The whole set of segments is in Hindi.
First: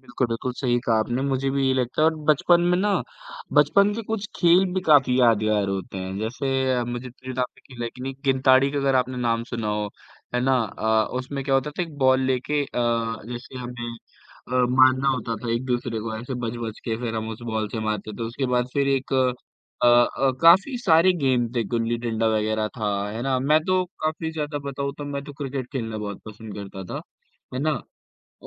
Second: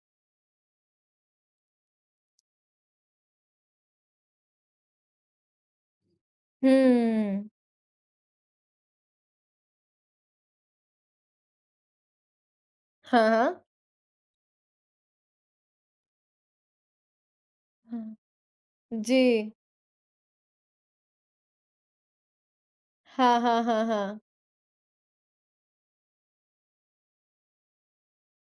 बिल्कुल, बिल्कुल। सही कहा आपने, मुझे भी यही लगता है और बचपन में ना बचपन के कुछ खेल भी काफ़ी यादगार होते हैं, जैसे मुझे हुँ। [unintelligible] गिनताड़ी का अगर आपने नाम सुना हो, है ना? अ, उसमें क्या होता था एक बॉल लेके अ, हाँ, जैसे हाँ। हमें अ, मारना होता था एक-दूसरे को, ऐसे बच-बच के, फिर हम उस बॉल से मारते हाँ। थे। उसके बाद फिर एक अ जी। अ, काफ़ी सारे गेम थे, गुल्ली-डंडा वग़ैरह था, है ना? हाँ, मैं हाँ, हाँ, तो हाँ। काफ़ी ज़्यादा बताऊँ तो मैं तो क्रिकेट खेलना बहुत पसंद करता था, है ना?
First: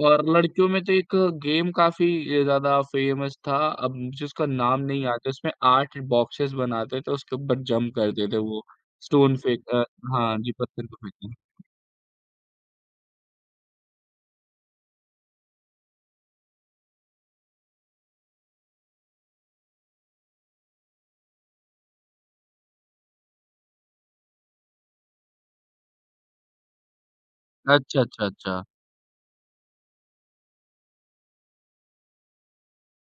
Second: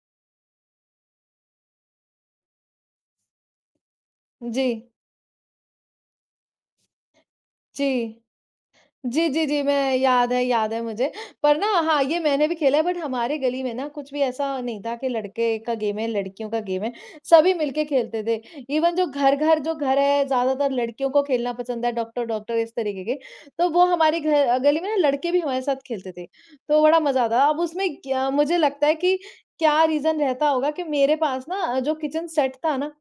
और लड़कियों में तो एक गेम काफ़ी अ, ज़्यादा फ़ेमस था, अब मुझे उसका नाम जी। नहीं याद है, उसमें 8 बॉक्सेज बनाते थे, उसके ऊपर जंप जी। करते थे वो, जी, स्टोन जी, जी। फेंक अ, मैं याद हाँ है जी, याद है पत्थर को मुझे फेंकते थे। पर ना हाँ, ये मैंने भी खेला है बट हमारे गली में ना कुछ भी ऐसा नहीं था कि लड़के का गेम है, लड़कियों का गेम है, सभी मिलके खेलते थे। इवेन जो घर-घर जो घर है, ज़्यादातर लड़कियों को खेलना पसंद है, डॉक्टर-डॉक्टर इस तरीके के, तो वो हमारे घ गली में ना लड़के भी हमारे साथ खेलते थे, तो बड़ा मज़ा आता था। अब उसमें अच्छा, अच्छा, क्या मुझे अच्छा। लगता है कि क्या रीजन रहता होगा कि मेरे पास ना अ, जो किचन सेट था ना,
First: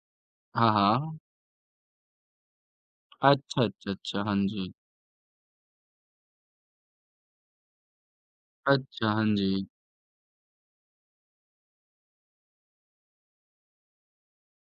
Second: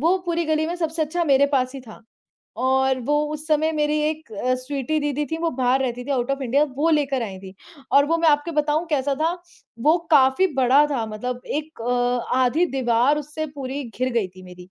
वो पूरी गली हाँ, में सबसे हाँ। अच्छा मेरे पास ही था और वो उस अच्छा, समय अच्छा, मेरी अच्छा। एक हाँ अ, जी। स्वीटी दीदी थी, वो बाहर रहती थी, आउट ऑफ़ इंडिया, वो ले कर आईं थी और वो मैं आपको बताऊँ अच्छा। कैसा हाँ था, जी। वो काफ़ी बड़ा था मतलब एक अ, आधी दीवार उससे पूरी घिर गई थी मेरी।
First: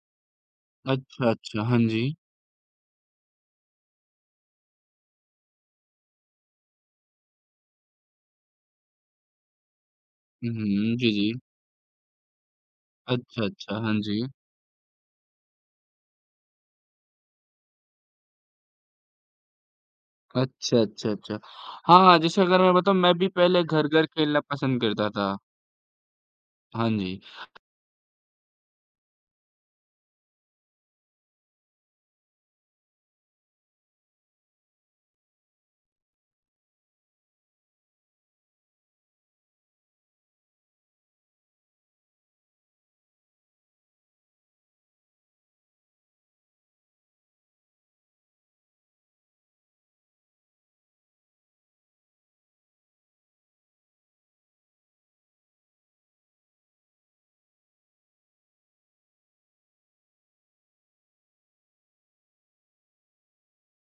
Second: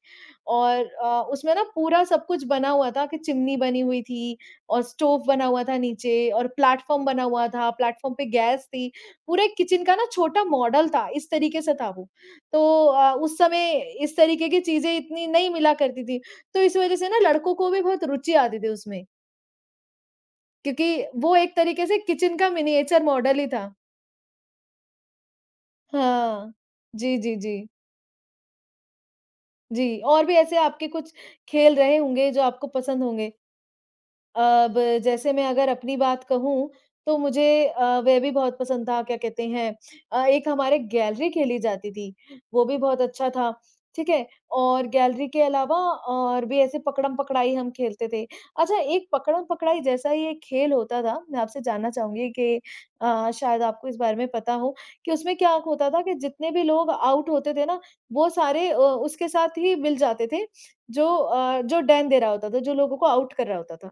और अ, अच्छा, उसमें अच्छा। ना हाँ पूरा जी। सब कुछ बना हुआ था कि चिमनी बनी हुई थी और स्टोव बना हुआ था नीचे और प्लेटफॉर्म बना हुआ था, प्लेटफॉर्म पे गैस थी। पूरे किचन का ना छोटा हुँ, मॉडल हुँ। था, जी, इस जी। तरीके से था वो, तो अ, उस अच्छा, समय अच्छा। हाँ इस जी। तरीके की चीज़ें इतनी नहीं मिला करती थी, तो इस वज़ह से ना लड़कों को भी बहुत रूचि आती थी उसमें। अच्छा, क्योंकि अच्छा, वो अच्छा। एक तरीके से हाँ, हाँ, किचन जैसे का अगर मैं बताऊँ मिनिएचर मैं भी मॉडल ही पहले था। घर-घर खेलना पसंद करता था। हाँ। हाँ जी, जी। जी, जी। जी। और भी ऐसे आपके कुछ खेल रहे होंगे जो आपको पसंद होंगे? अब जैसे मैं अगर अपनी बात कहूँ तो मुझे अ, वह भी बहुत पसंद था, क्या कहते हैं अ, एक हमारे गैलरी खेली जाती थी, वो भी बहुत अच्छा था, ठीक है। और गैलरी के अलावा और भी ऐसे पकड़म-पकड़ाई हम खेलते थे। अच्छा, एक पकड़म-पकड़ाई जैसा ही एक खेल होता था, मैं आपसे जानना चाहूँगी कि अ, शायद आपको इस बारे में पता हो कि उसमें क्या खोता था कि जितने भी लोग आउट होते थे ना वो सारे अ, उसके साथ ही मिल जाते थे, जो अ, जो डेन दे रहा होता था जो लोगों को आउट कर रहा होता था।